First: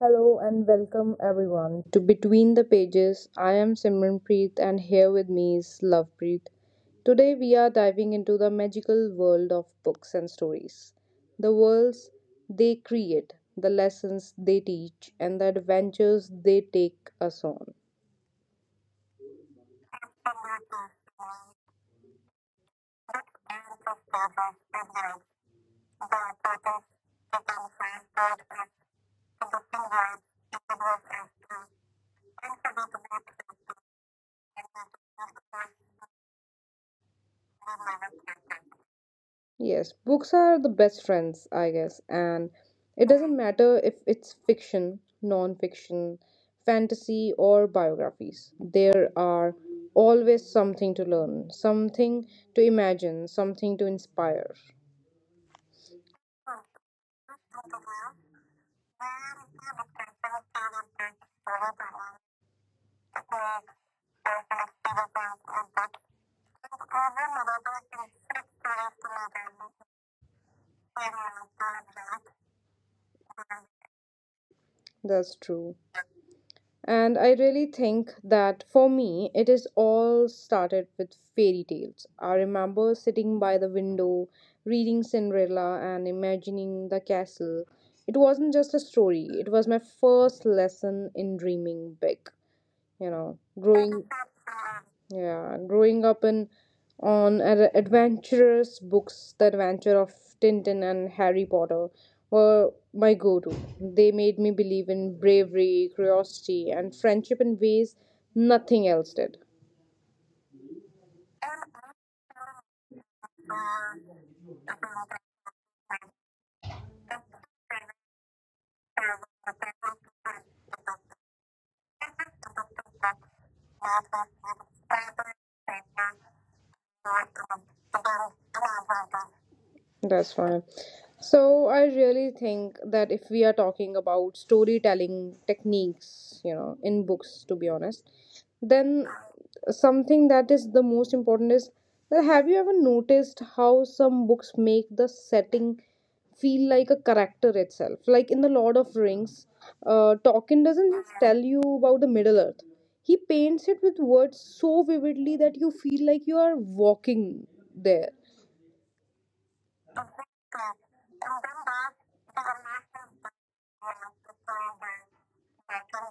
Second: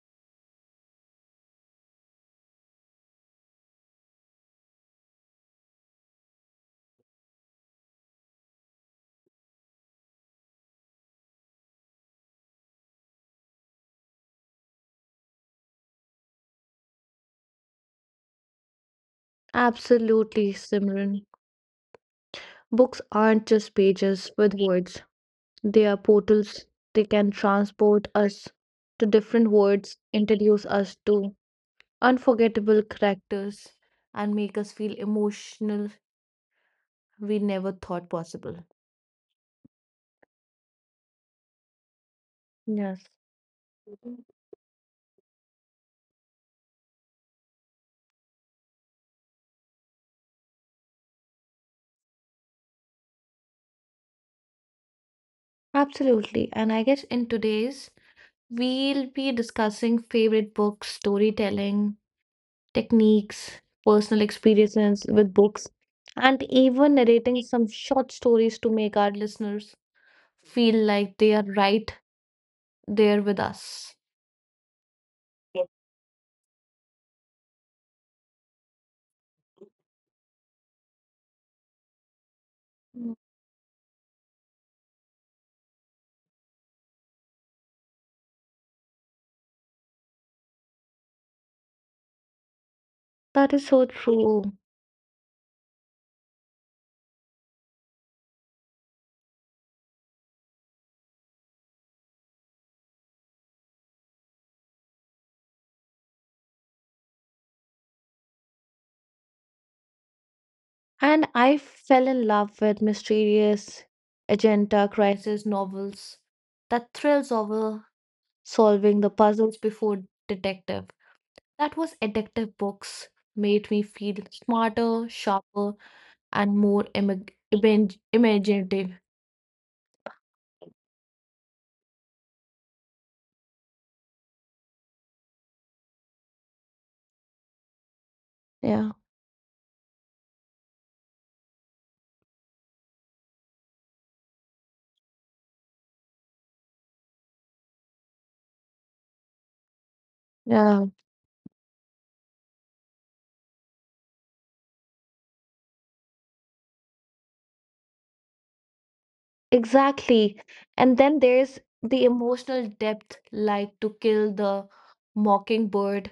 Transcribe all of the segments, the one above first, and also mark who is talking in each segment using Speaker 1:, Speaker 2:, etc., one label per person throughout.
Speaker 1: Hello and welcome everyone to Between the Pages. I am Simranpreet and here with me is Lovepreet. Today we are diving into the magical world of books and stories. The worlds they create, the lessons they teach, and the adventures they take us on.
Speaker 2: Absolutely, Simran. Books aren't just pages with words, they are portals. They can transport us to different worlds, introduce us to unforgettable characters, and make us feel emotional we never thought possible.
Speaker 1: Yes, books are the best friends, I guess, and
Speaker 2: Yes.
Speaker 1: it doesn't matter if it's fiction, non fiction, fantasy, or biographies. There are always something to learn, something to imagine, something to inspire.
Speaker 2: Absolutely. And I guess in today's, we'll be discussing favorite books, storytelling, techniques, personal experiences with books, and even narrating some short stories to make our listeners feel like they are right there with us.
Speaker 1: That's
Speaker 2: Yes.
Speaker 1: true. And I really think that for me, it is all started with fairy tales. I remember sitting by the window, reading Cinderella and imagining the castle. It wasn't just a story, it was my first lesson in dreaming big, you know
Speaker 2: That is so
Speaker 1: growing
Speaker 2: true.
Speaker 1: yeah growing up in on ad- adventurous books, the adventure of Tintin and Harry Potter were my go-to. They made me believe in bravery, curiosity and friendship in ways nothing else did.
Speaker 2: And I fell in love with mysterious agenda crisis novels that thrills over solving the puzzles before detective. That was addictive books made me feel smarter, sharper, and more imaginative.
Speaker 1: That's fine. So I really think that if we are talking about storytelling techniques, you know, in books, to be honest,
Speaker 2: Yeah.
Speaker 1: then something that is the most important is that have you ever noticed how some books make the setting feel like a character itself? Like in The Lord of Rings, Tolkien
Speaker 2: Yeah,
Speaker 1: doesn't just tell you about the Middle Earth. He paints it with words so vividly that you feel like you are walking there.
Speaker 2: exactly. And then there's the emotional depth, like to kill the mockingbird.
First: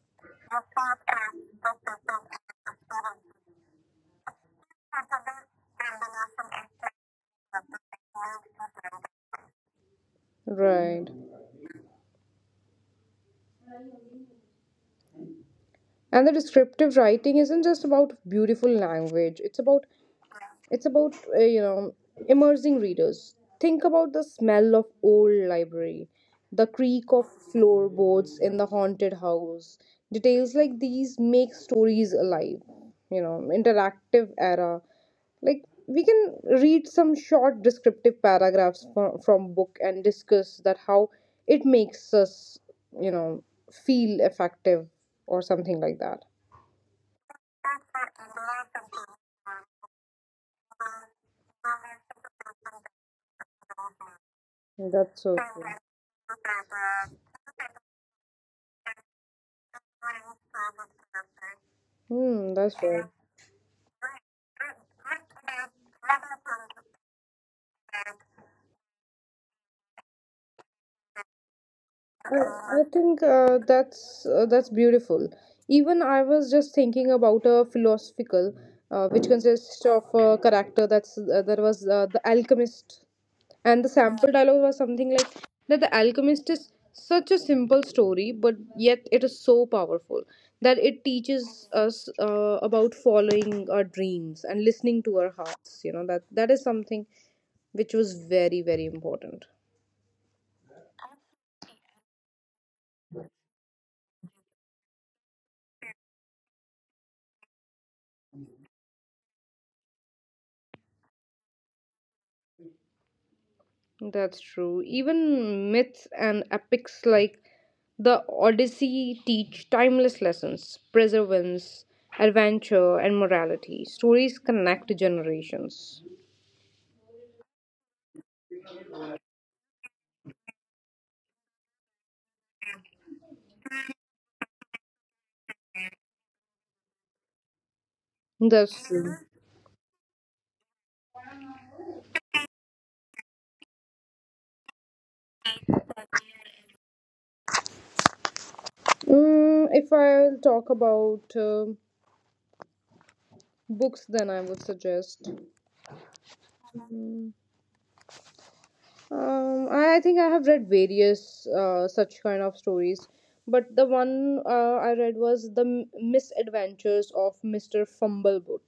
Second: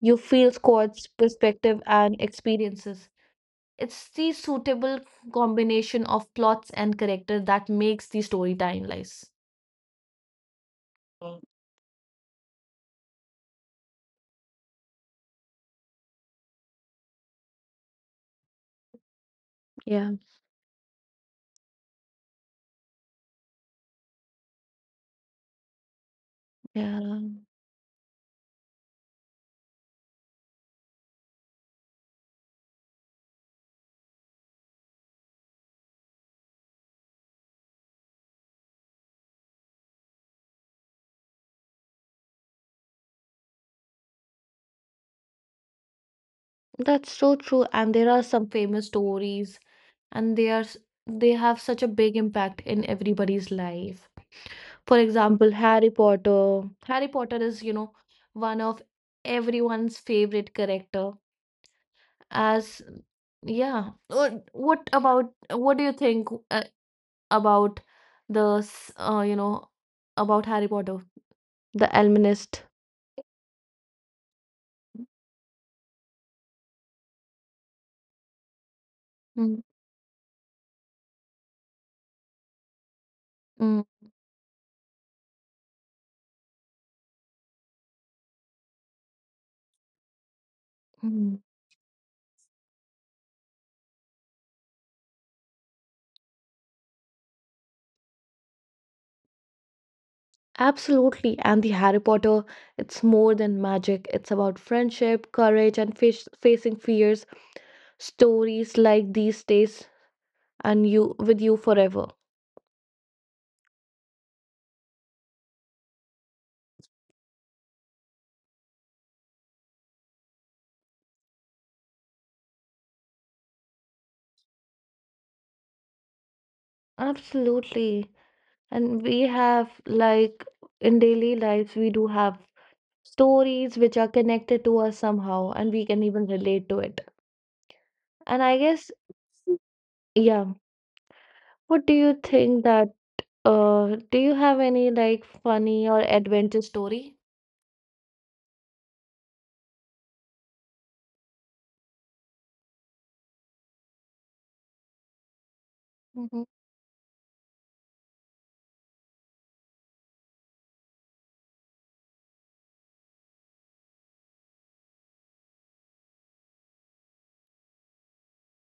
Speaker 2: You feel Scott's perspective and experiences. It's the suitable combination of plots and character that makes the story timeless.
Speaker 1: Right.
Speaker 2: Mm.
Speaker 1: And the descriptive writing isn't just about beautiful language, it's about,
Speaker 2: Yeah,
Speaker 1: it's about you know, immersing readers. Think about the smell of old library, the
Speaker 2: yeah,
Speaker 1: creak of floorboards in the haunted house. Details like these make stories alive, you know, interactive era. Like we can read some short descriptive paragraphs from book and discuss that how it makes us, you know, feel effective or something like that.
Speaker 2: that's so true. And there are some famous stories, and they have such a big impact in everybody's life. For
Speaker 1: That's so
Speaker 2: example,
Speaker 1: true.
Speaker 2: Harry Potter. Harry Potter is, you know, one of everyone's favorite character.
Speaker 1: Hmm, that's
Speaker 2: As
Speaker 1: right.
Speaker 2: yeah, what about what do you think? About you know, about Harry Potter, the
Speaker 1: I,
Speaker 2: Almanist.
Speaker 1: I think that's beautiful. Even I was just thinking about a philosophical, which
Speaker 2: Mm,
Speaker 1: consists of a character that's there was the alchemist,
Speaker 2: mm,
Speaker 1: and the sample dialogue was something like that. The alchemist is such a simple story, but yet it is so powerful that it
Speaker 2: mm.
Speaker 1: teaches us about following our dreams and listening to our hearts. You know that that is something which was very important.
Speaker 2: Absolutely. And the Harry Potter, it's more than magic. It's about friendship, courage, and face facing fears. Stories like these stays and you with you forever.
Speaker 1: That's true. Even myths and epics like the Odyssey teach timeless lessons, perseverance, adventure, and morality. Stories connect generations.
Speaker 2: Absolutely. And we have like in daily lives, we do have stories which are connected to us somehow, and we can even relate to it. And I
Speaker 1: That's
Speaker 2: guess,
Speaker 1: true.
Speaker 2: yeah. What do you think that do you have any like funny or adventure story?
Speaker 1: If I'll talk about books, then I would suggest.
Speaker 2: Mm-hmm.
Speaker 1: Mm, I think I have read various such kind of stories, but the one I read was The M- Misadventures of Mr. Fumbleboot.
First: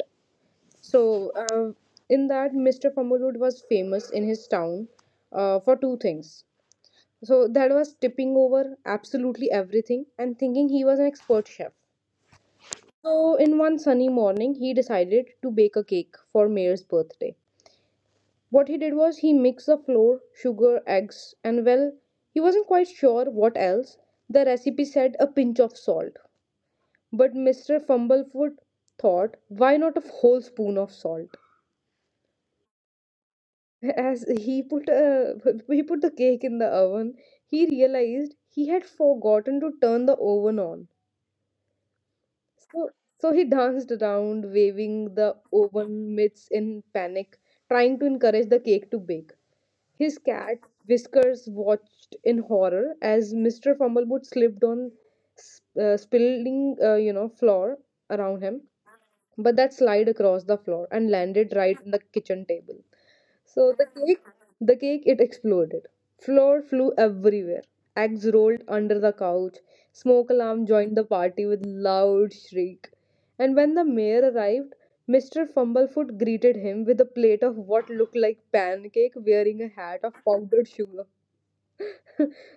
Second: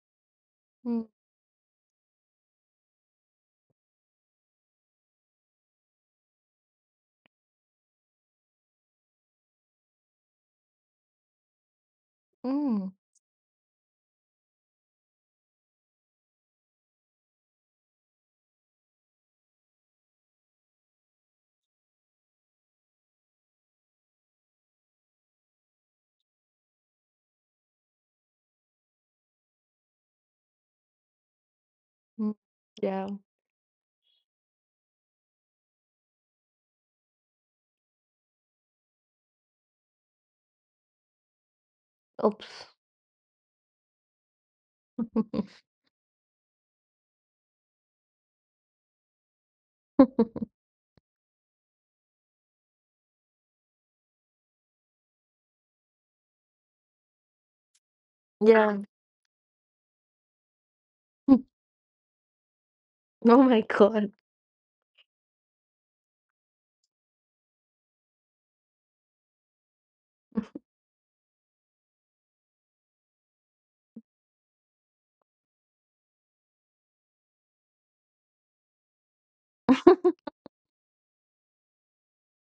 Speaker 2: mm
Speaker 1: So, in that, Mr. Fumbleroot was famous in his town for two things. So, that was tipping over absolutely everything and thinking he was an expert chef.
Speaker 2: mm,
Speaker 1: So, in one sunny morning, he decided to bake a cake for Mayor's birthday. What he did was he mixed the flour, sugar, eggs, and well, he wasn't quite sure what else. The recipe said a pinch of salt. But Mr. Fumblefoot thought, why not a whole spoon of salt?
Speaker 2: mm. Yeah.
Speaker 1: As he put he put the cake in the oven, he realized he had forgotten to turn the oven on.
Speaker 2: Oops.
Speaker 1: So so he danced around, waving the oven mitts in panic, trying to encourage the cake to bake. His cat Whiskers watched in horror as Mr. Fumblefoot slipped on, spilling you know, flour around him,
Speaker 2: Yeah.
Speaker 1: but that slide across the floor and landed right on the kitchen table.
Speaker 2: Oh my
Speaker 1: So the
Speaker 2: God.
Speaker 1: cake, the cake, it exploded. Flour flew everywhere. Eggs rolled under the couch. Smoke alarm joined the party with loud shriek. And when the mayor arrived, Mr. Fumblefoot greeted him with a plate of what looked like pancake wearing a hat of powdered sugar.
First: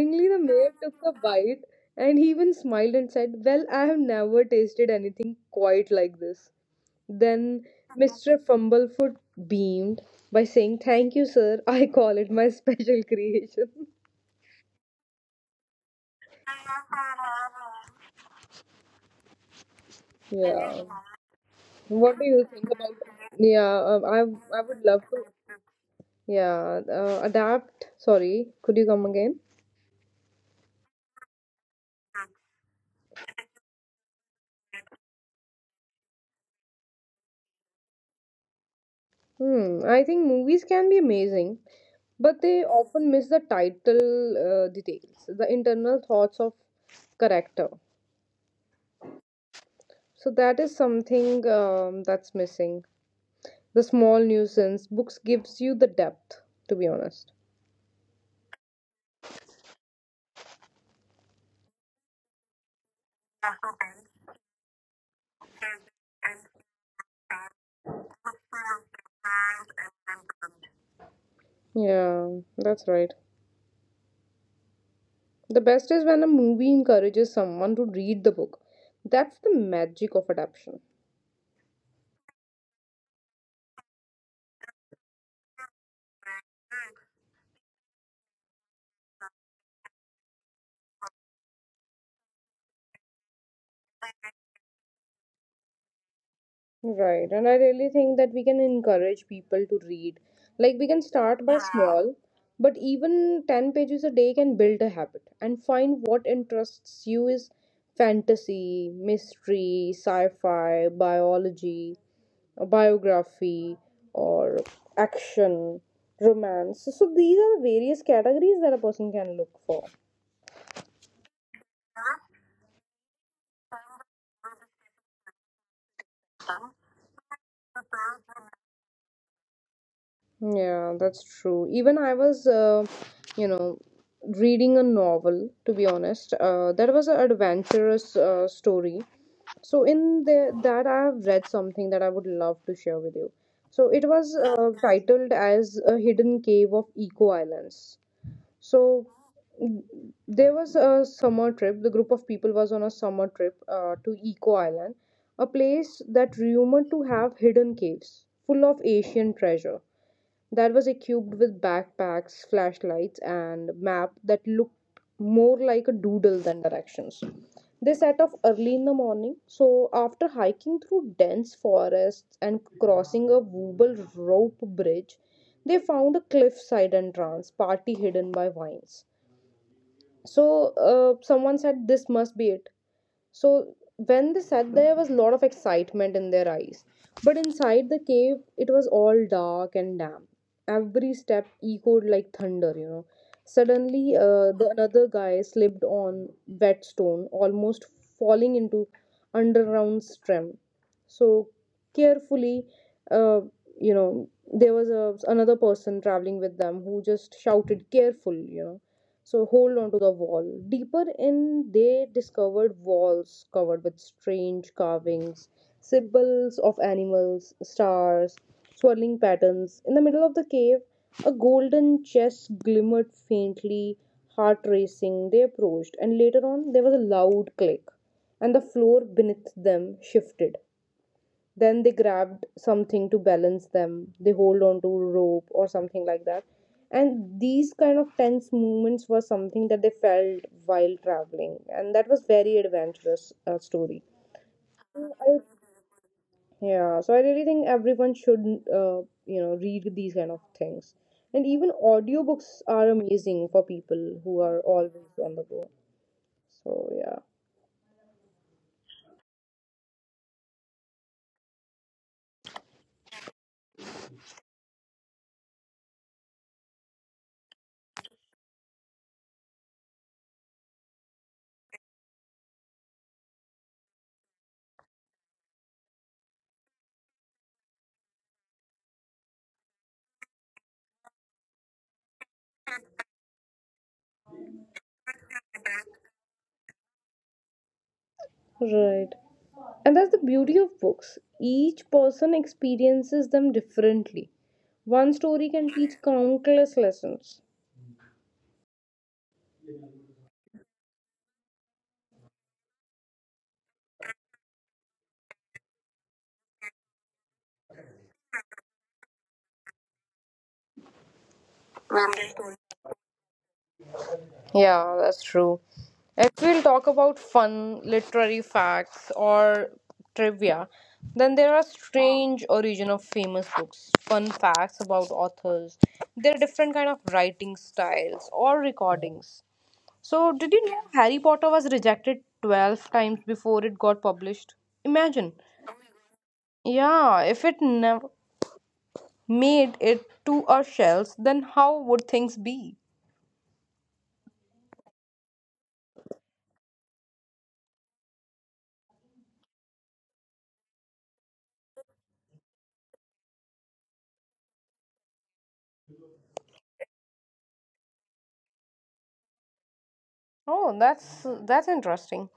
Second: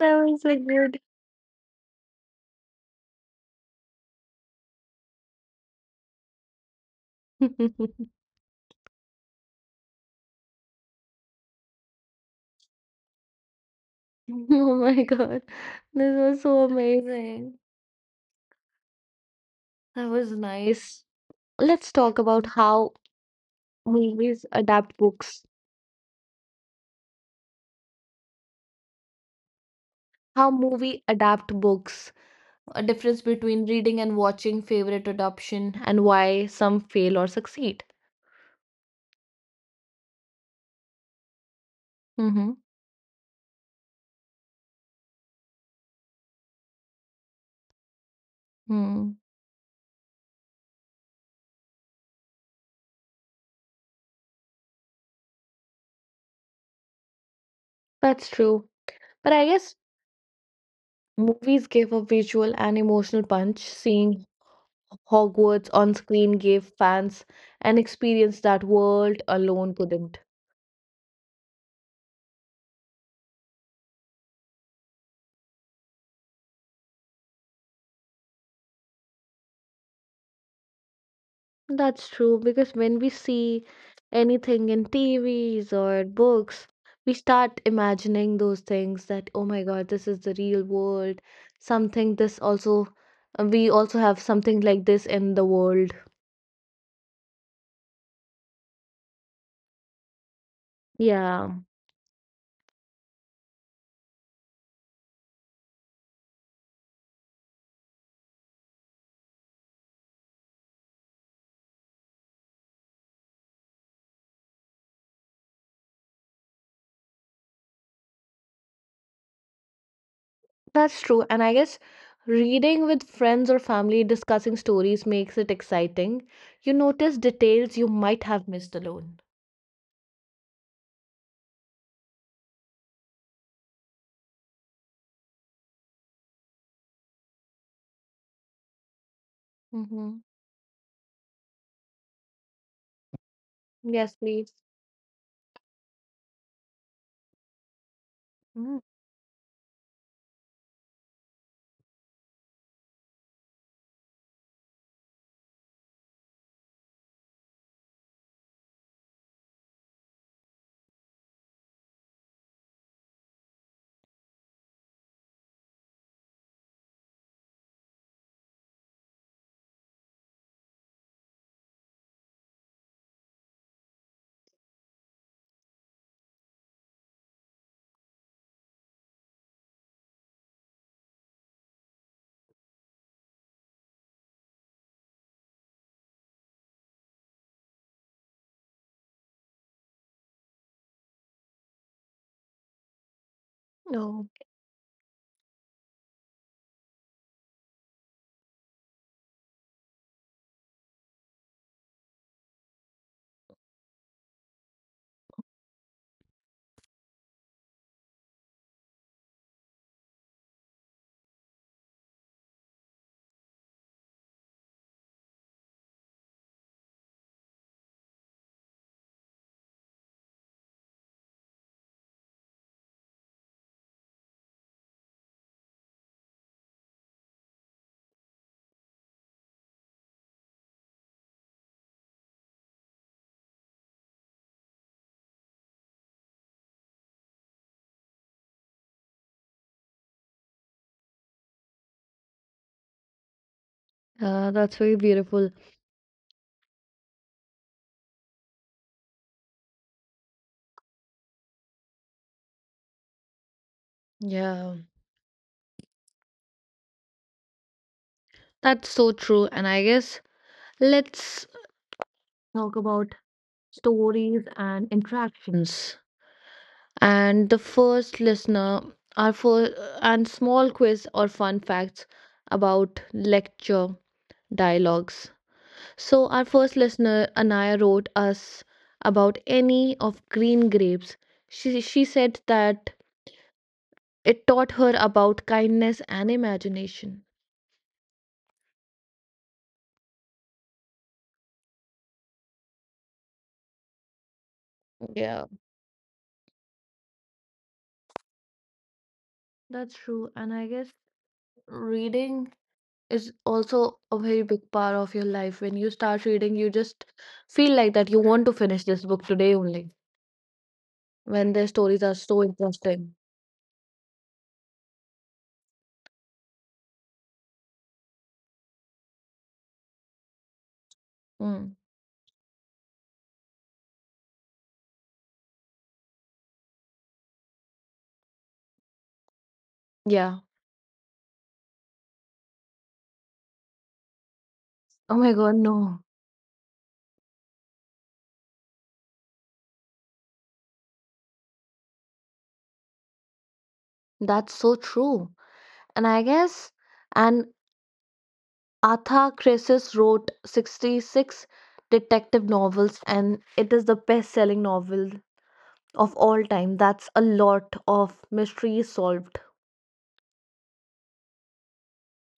Speaker 2: That
Speaker 1: the
Speaker 2: was so
Speaker 1: mayor took
Speaker 2: good.
Speaker 1: a bite and he even smiled and said, "Well, I have never tasted anything quite like this." Then Mr. Fumblefoot beamed by saying, "Thank you, sir. I call it my special creation."
Speaker 2: Oh my God. This was so amazing. That was
Speaker 1: Yeah.
Speaker 2: nice. Let's talk
Speaker 1: What do
Speaker 2: about
Speaker 1: you think
Speaker 2: how
Speaker 1: about— yeah,
Speaker 2: movies
Speaker 1: I would
Speaker 2: adapt
Speaker 1: love to.
Speaker 2: books.
Speaker 1: Yeah, adapt. Sorry, could you come again?
Speaker 2: How movie adapt books. A difference between reading and watching favorite adoption and why some fail or succeed.
Speaker 1: Hmm, I think movies can be amazing, but
Speaker 2: Mm-hmm.
Speaker 1: they often miss the title details, the internal thoughts of character.
Speaker 2: Mm.
Speaker 1: So that is something, that's missing. The small nuisance books gives you the depth, to be honest.
Speaker 2: That's true. But I guess movies gave a visual and emotional punch. Seeing Hogwarts on screen gave fans an experience that world alone couldn't.
Speaker 1: Yeah, that's right. The best is when a movie encourages someone to read the book. That's the magic of adaptation.
Speaker 2: That's true because when we see anything in TVs or books, we start imagining those things that, oh my God, this is the real world. Something this also, we also have something like this in the world.
Speaker 1: Right, and I really think that we can encourage people to read. Like, we can start
Speaker 2: Yeah,
Speaker 1: by small, but even 10 pages a day can build a habit, and find what interests you is fantasy, mystery, sci fi, biology, a biography, or action, romance. So, these are the various categories that a person can look for.
Speaker 2: that's true. And I guess reading with friends or family discussing stories makes it exciting. You notice details you might have missed alone.
Speaker 1: Yeah, that's true. Even I was, you know, reading a novel, to be honest. That was an adventurous story. So
Speaker 2: Mm-hmm.
Speaker 1: that I have read something that I would love to share with you. So it
Speaker 2: Yes,
Speaker 1: was
Speaker 2: please.
Speaker 1: titled as A Hidden Cave of Eco Islands.
Speaker 2: Mm.
Speaker 1: So, mm, there was a summer trip. The group of people was on a summer trip to Eco Island, a place that rumored to have hidden caves full of Asian treasure, that was equipped with backpacks, flashlights, and map that looked more like a doodle than directions. They set off early in the morning, so after hiking through dense forests and crossing a wobble rope bridge, they found a cliffside entrance, partly hidden by vines. So someone said, "This must be it." So when they said there was a lot of excitement in their eyes. But inside the cave, it was all dark and damp. Every step echoed like thunder, you know. Suddenly,
Speaker 2: Oh,
Speaker 1: the another guy slipped on wet stone, almost falling into underground stream. So carefully, uh, you know, there was another person traveling with them who just shouted, "Careful!" You know, so hold on to the wall. Deeper in, they discovered walls covered with strange carvings, symbols of animals, stars, swirling patterns. In the middle of the cave, a golden chest glimmered faintly, heart racing. They approached, and later on, there was a loud click, and the floor beneath them shifted. Then they grabbed something to balance them. They hold on to rope or something like that. And these kind of tense movements were something that they felt while traveling, and that was very adventurous story.
Speaker 2: that's very
Speaker 1: I
Speaker 2: beautiful.
Speaker 1: yeah, so I really think everyone should, you know, read these kind of things. And even audiobooks are amazing for people who are
Speaker 2: Yeah.
Speaker 1: always on the go. So, yeah.
Speaker 2: That's so true. And I guess let's talk about stories and interactions. And the first listener, our first and small quiz or fun facts about lecture dialogues. So our first listener, Anaya, wrote us about any of Green Grapes. She said that it taught her about kindness and imagination.
Speaker 1: Right. And that's the beauty of books. Each person experiences them differently. One story
Speaker 2: Yeah,
Speaker 1: can teach countless lessons.
Speaker 2: that's true. And I guess reading is also a very big part of your life. When you start reading, you just feel like that you want to finish this book today only. When their stories are so interesting.
Speaker 1: Yeah, that's true. If we'll talk about fun literary facts or trivia, then there are
Speaker 2: Mm.
Speaker 1: strange origin of famous books, fun facts about authors, their different kind of writing styles or recordings. So,
Speaker 2: Yeah.
Speaker 1: did you know Harry Potter was rejected 12 times before it got published?
Speaker 2: Oh
Speaker 1: Imagine.
Speaker 2: my God, no.
Speaker 1: Yeah, if it never made it to our shelves, then how would things be?
Speaker 2: That's so true. And I guess, and Arthur Crisis wrote 66 detective novels, and it is the best selling novel of all time. That's a lot of mysteries solved.
Speaker 1: Oh, that's interesting.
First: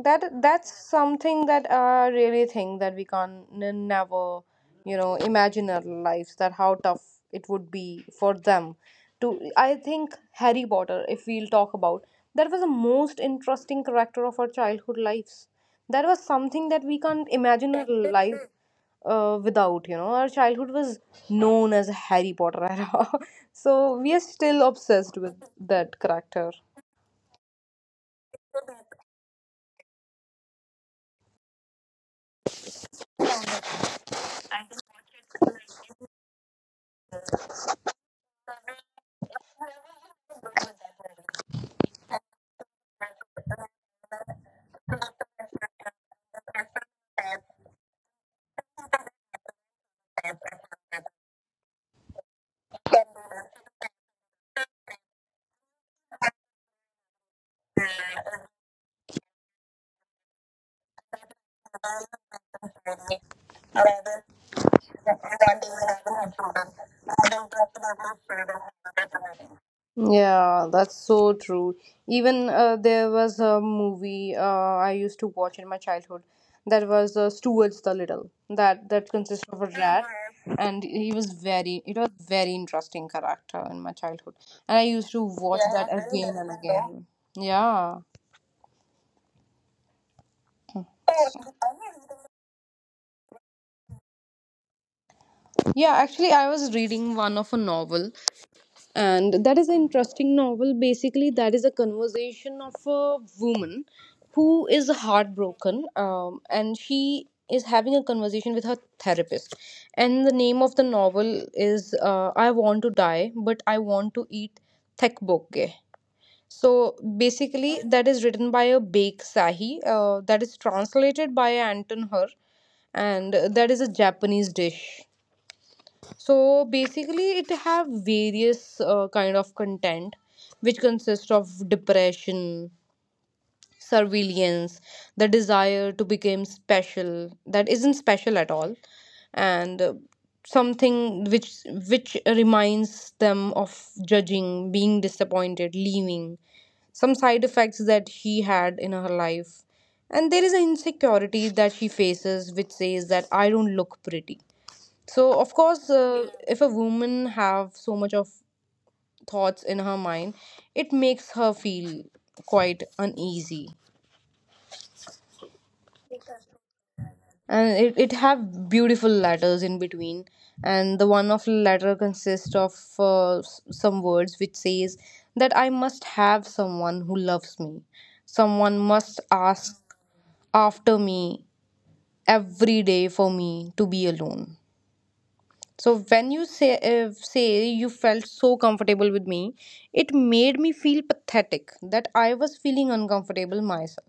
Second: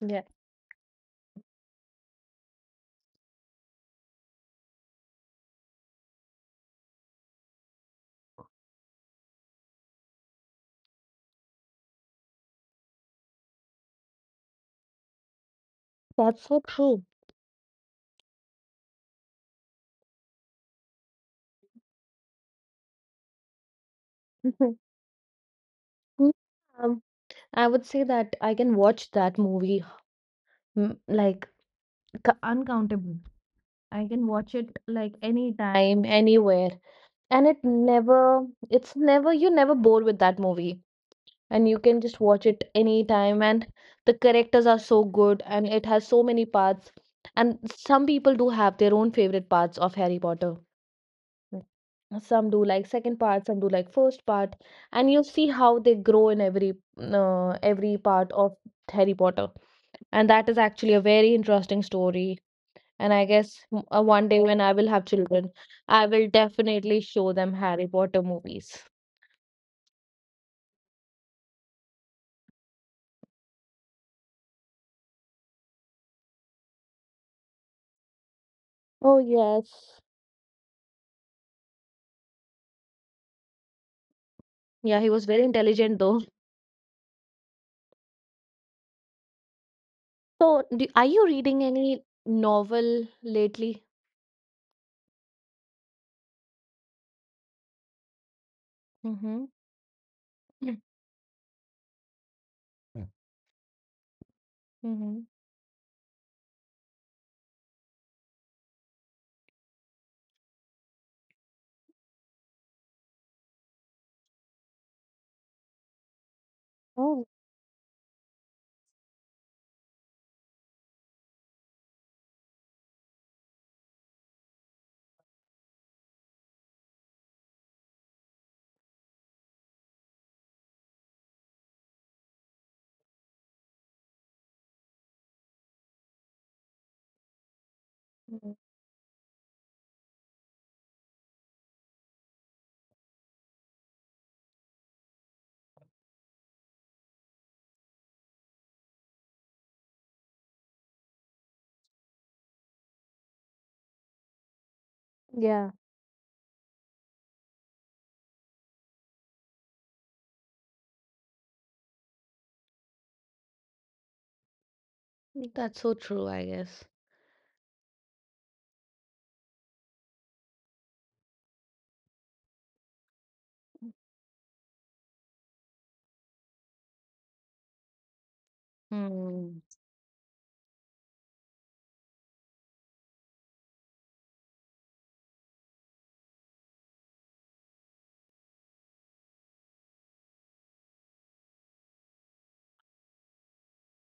Speaker 2: Yeah.
Speaker 1: That's something that I really think that we can never, you know, imagine our lives that how tough it would be for them to. I think Harry Potter, if we'll talk about, that was the most interesting character of our childhood lives. That was
Speaker 2: That's so
Speaker 1: something that we
Speaker 2: true.
Speaker 1: can't imagine our life without. You know, our childhood was known as Harry Potter era, so we are still obsessed with that character.
Speaker 2: Um, I would say that I can watch that movie mm, like uncountable. I can watch it like anytime, anywhere. And it never, it's never, you're never bored with that movie. And you can just watch it anytime. And the characters are so good and it has so many parts. And some people do have their own favorite parts of Harry Potter. Some do like second part, some do like first part, and you see how they grow in every part of Harry Potter. And that is actually a very interesting story. And I guess one day when I will have children, I will definitely show them Harry Potter movies.
Speaker 1: Yeah, that's so true. Even there was a movie I used to watch in my childhood that was Stuart's the Little. That
Speaker 2: Oh,
Speaker 1: consists of a rat,
Speaker 2: yes.
Speaker 1: and he was very it was very interesting character in my childhood, and I
Speaker 2: Yeah,
Speaker 1: used
Speaker 2: he
Speaker 1: to
Speaker 2: was very
Speaker 1: watch that
Speaker 2: intelligent though.
Speaker 1: again and again. Yeah,
Speaker 2: So, do, are you reading any novel lately?
Speaker 1: yeah. Actually, I was reading one of a novel and
Speaker 2: Mm-hmm.
Speaker 1: that is an interesting novel, basically that is a conversation of a woman who is
Speaker 2: Mm-hmm.
Speaker 1: heartbroken, and she is having a conversation with her therapist, and the name of the novel is I Want to Die but I Want to Eat Thekbokke. So
Speaker 2: Oh,
Speaker 1: basically that is written by a Bake Sahi, that is translated by Anton Her, and that is a Japanese dish. So basically, it have various kind of content, which consist of depression, surveillance, the desire to become special that isn't special at
Speaker 2: mhm.
Speaker 1: all, and something which reminds them of judging, being disappointed, leaving, some side effects that she had in her life, and there is an insecurity that she faces, which says that I don't look pretty. So of
Speaker 2: Yeah.
Speaker 1: course, if a woman have so much of thoughts in her mind, it makes her feel quite uneasy.
Speaker 2: That's so true, I guess.
Speaker 1: And it have beautiful letters in between. And the one of letter consists of some words which says that I must have someone who loves me. Someone must
Speaker 2: Hmm.
Speaker 1: ask after me every day for me to be alone. So when you say, say you felt so comfortable with me, it made me feel pathetic that I was feeling uncomfortable myself.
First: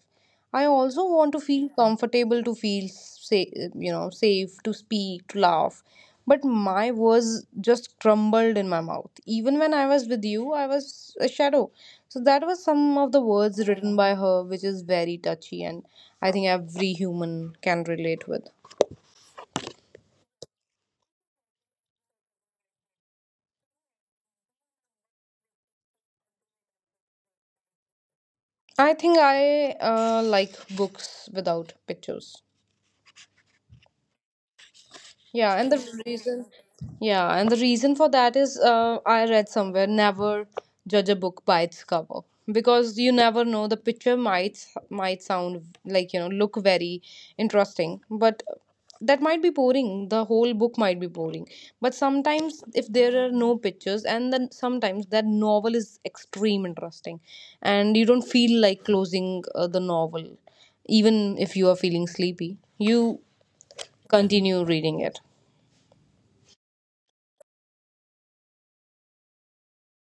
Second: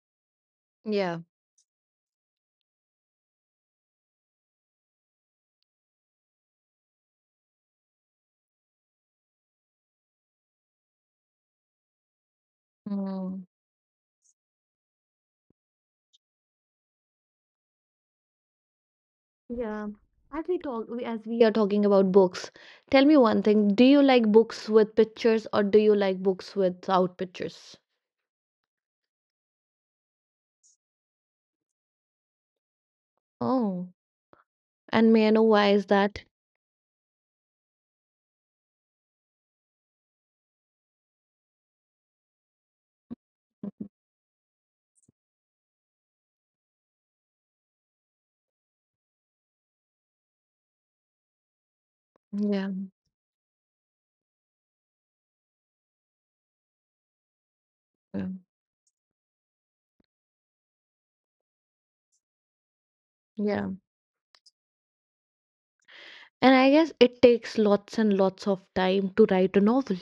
Speaker 1: I also
Speaker 2: Yeah.
Speaker 1: want to feel comfortable to feel, say, you know, safe to speak to laugh, but my words just crumbled in my mouth. Even when I was with you, I was a shadow. So that was some of the
Speaker 2: Mm.
Speaker 1: words written by her, which is very touchy, and I think every human can relate with.
Speaker 2: Yeah. As we are talking about books, tell me one thing. Do you like books with pictures or do you like books without pictures?
Speaker 1: I think I like books without pictures.
Speaker 2: Oh, and may I know
Speaker 1: Yeah, and
Speaker 2: why is
Speaker 1: the
Speaker 2: that?
Speaker 1: reason, yeah, and the reason for that is I read somewhere never judge a book by its cover, because you never know the picture might sound like, you know, look very interesting, but that might be boring. The whole book might be boring. But sometimes
Speaker 2: Yeah.
Speaker 1: if there are no pictures, and then sometimes that novel is extreme interesting, and you don't
Speaker 2: Yeah.
Speaker 1: feel like closing the novel, even if you are feeling sleepy, you
Speaker 2: Yeah.
Speaker 1: continue reading it.
Speaker 2: And I guess it takes lots and lots of time to write a novel.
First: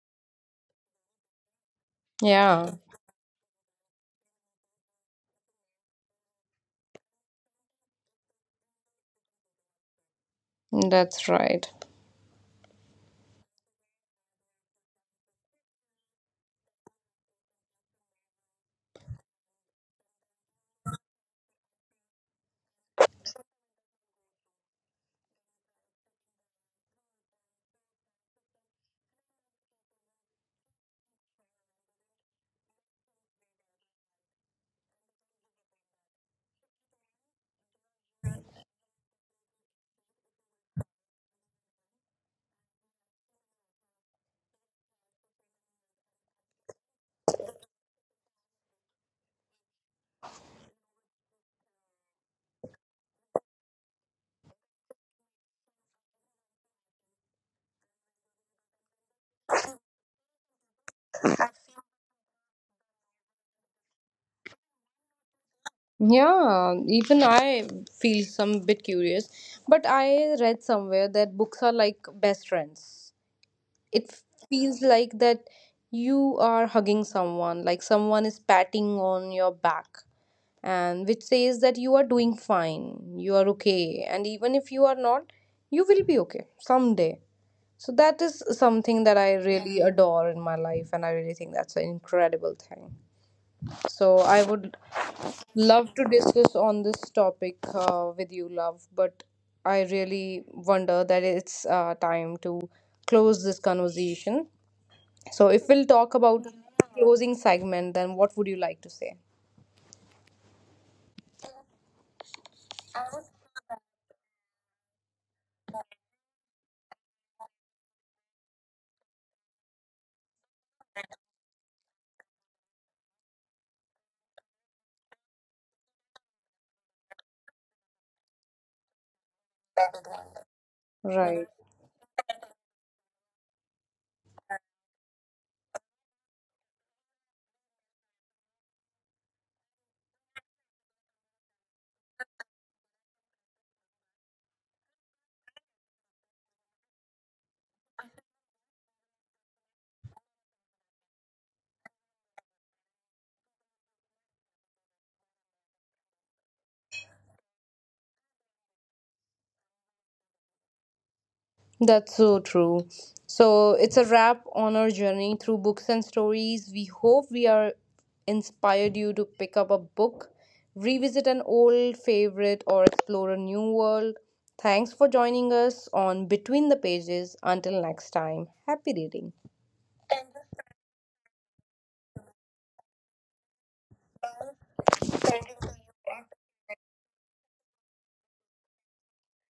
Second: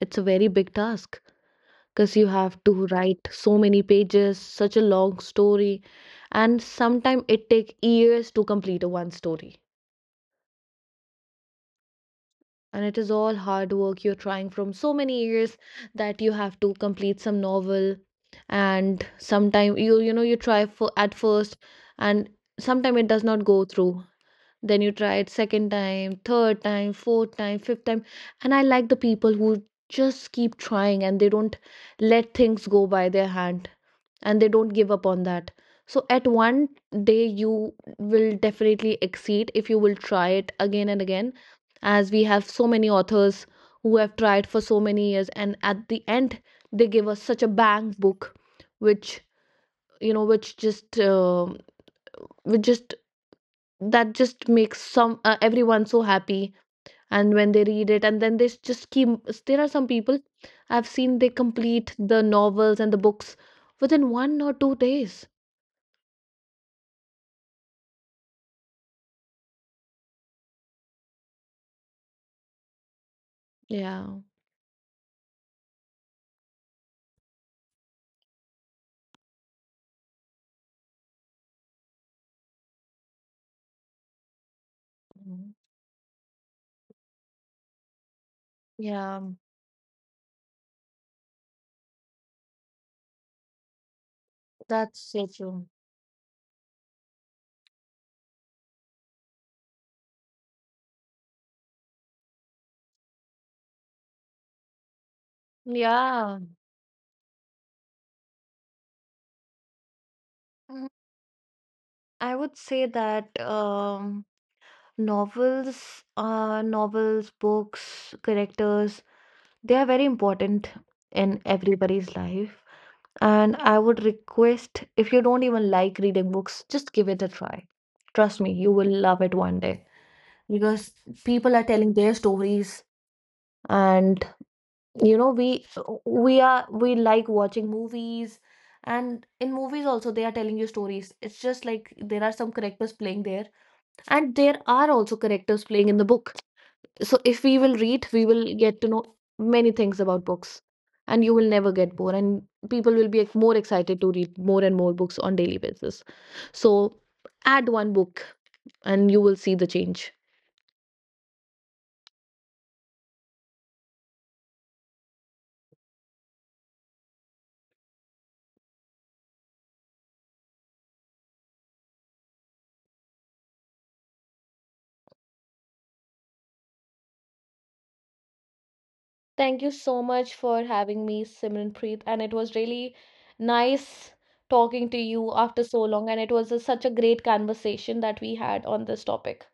Speaker 2: It's a very big task because you have
Speaker 1: Yeah,
Speaker 2: to write so many pages, such a long story, and sometimes it takes years to complete a one story.
Speaker 1: that's right.
Speaker 2: And it is all hard work, you're trying from so many years that you have to complete some novel. And sometime you, you know, you try for at first, and sometime it does not go through. Then you try it second time, third time, fourth time, fifth time. And I like the people who just keep trying and they don't let things go by their hand, and they don't give up on that. So at one day you will definitely exceed if you will try it again and again, as we have so many authors who have tried for so many years, and at the end they give us such a bang book which, you know, which just which just that just makes some everyone so happy. And when they read it, and then they just keep, there are some people I've seen they complete the novels and the books within one or two days.
Speaker 1: Yeah, even I feel some bit curious, but I read somewhere that books are like best friends.
Speaker 2: Yeah.
Speaker 1: It feels like that you are hugging someone, like someone is patting on your back, and which says that you are doing fine, you are okay, and even if you are not,
Speaker 2: Mhm.
Speaker 1: you will be okay someday. So that is something
Speaker 2: Yeah,
Speaker 1: that I really adore in my life, and I really think that's an incredible thing. So I would
Speaker 2: that's so true.
Speaker 1: love to discuss on this topic with you, love, but I really wonder that it's time to close this conversation. So if we'll talk
Speaker 2: Yeah.
Speaker 1: about closing segment, then what would you like to say?
Speaker 2: Mm, I would say that novels, books, characters, they are very important in everybody's life. And I would request if you don't even like reading books, just give it a try. Trust me, you will love it one day because
Speaker 1: Right.
Speaker 2: people are telling their stories, and you know, we like watching movies, and in movies also they are telling you stories. It's just like there are some characters playing there, and there are also characters playing in the book. So if we will read, we will get to know many things about books, and you will never get bored, and people will be like more excited to read more and more books on daily basis. So add one book and you will see the change.
Speaker 1: That's so true. So it's a wrap on our journey through books and stories. We hope we are inspired you to pick up a book, revisit an old favorite, or explore a new world. Thanks for joining us on Between the Pages. Until next time, happy reading.
Speaker 2: Thank you so much for having me, Simranpreet, and it was really nice talking to you after so long, and it was a, such a great conversation that we had on this topic.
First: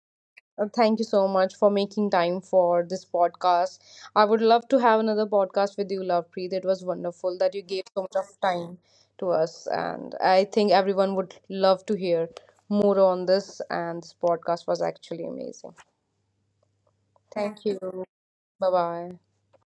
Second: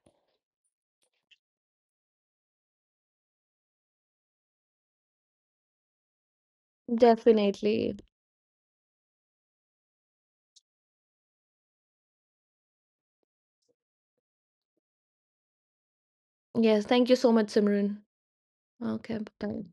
Speaker 1: Thank you so much for making time for this podcast. I would love to have another podcast with you, Lovepreet. It was wonderful that you gave
Speaker 2: Definitely.
Speaker 1: so much of time to us, and I think everyone would love to hear more on this. And this podcast was actually amazing.
Speaker 2: Yes. Thank you so much,
Speaker 1: Thank you.
Speaker 2: Simran.
Speaker 1: Bye bye.
Speaker 2: Okay. Bye.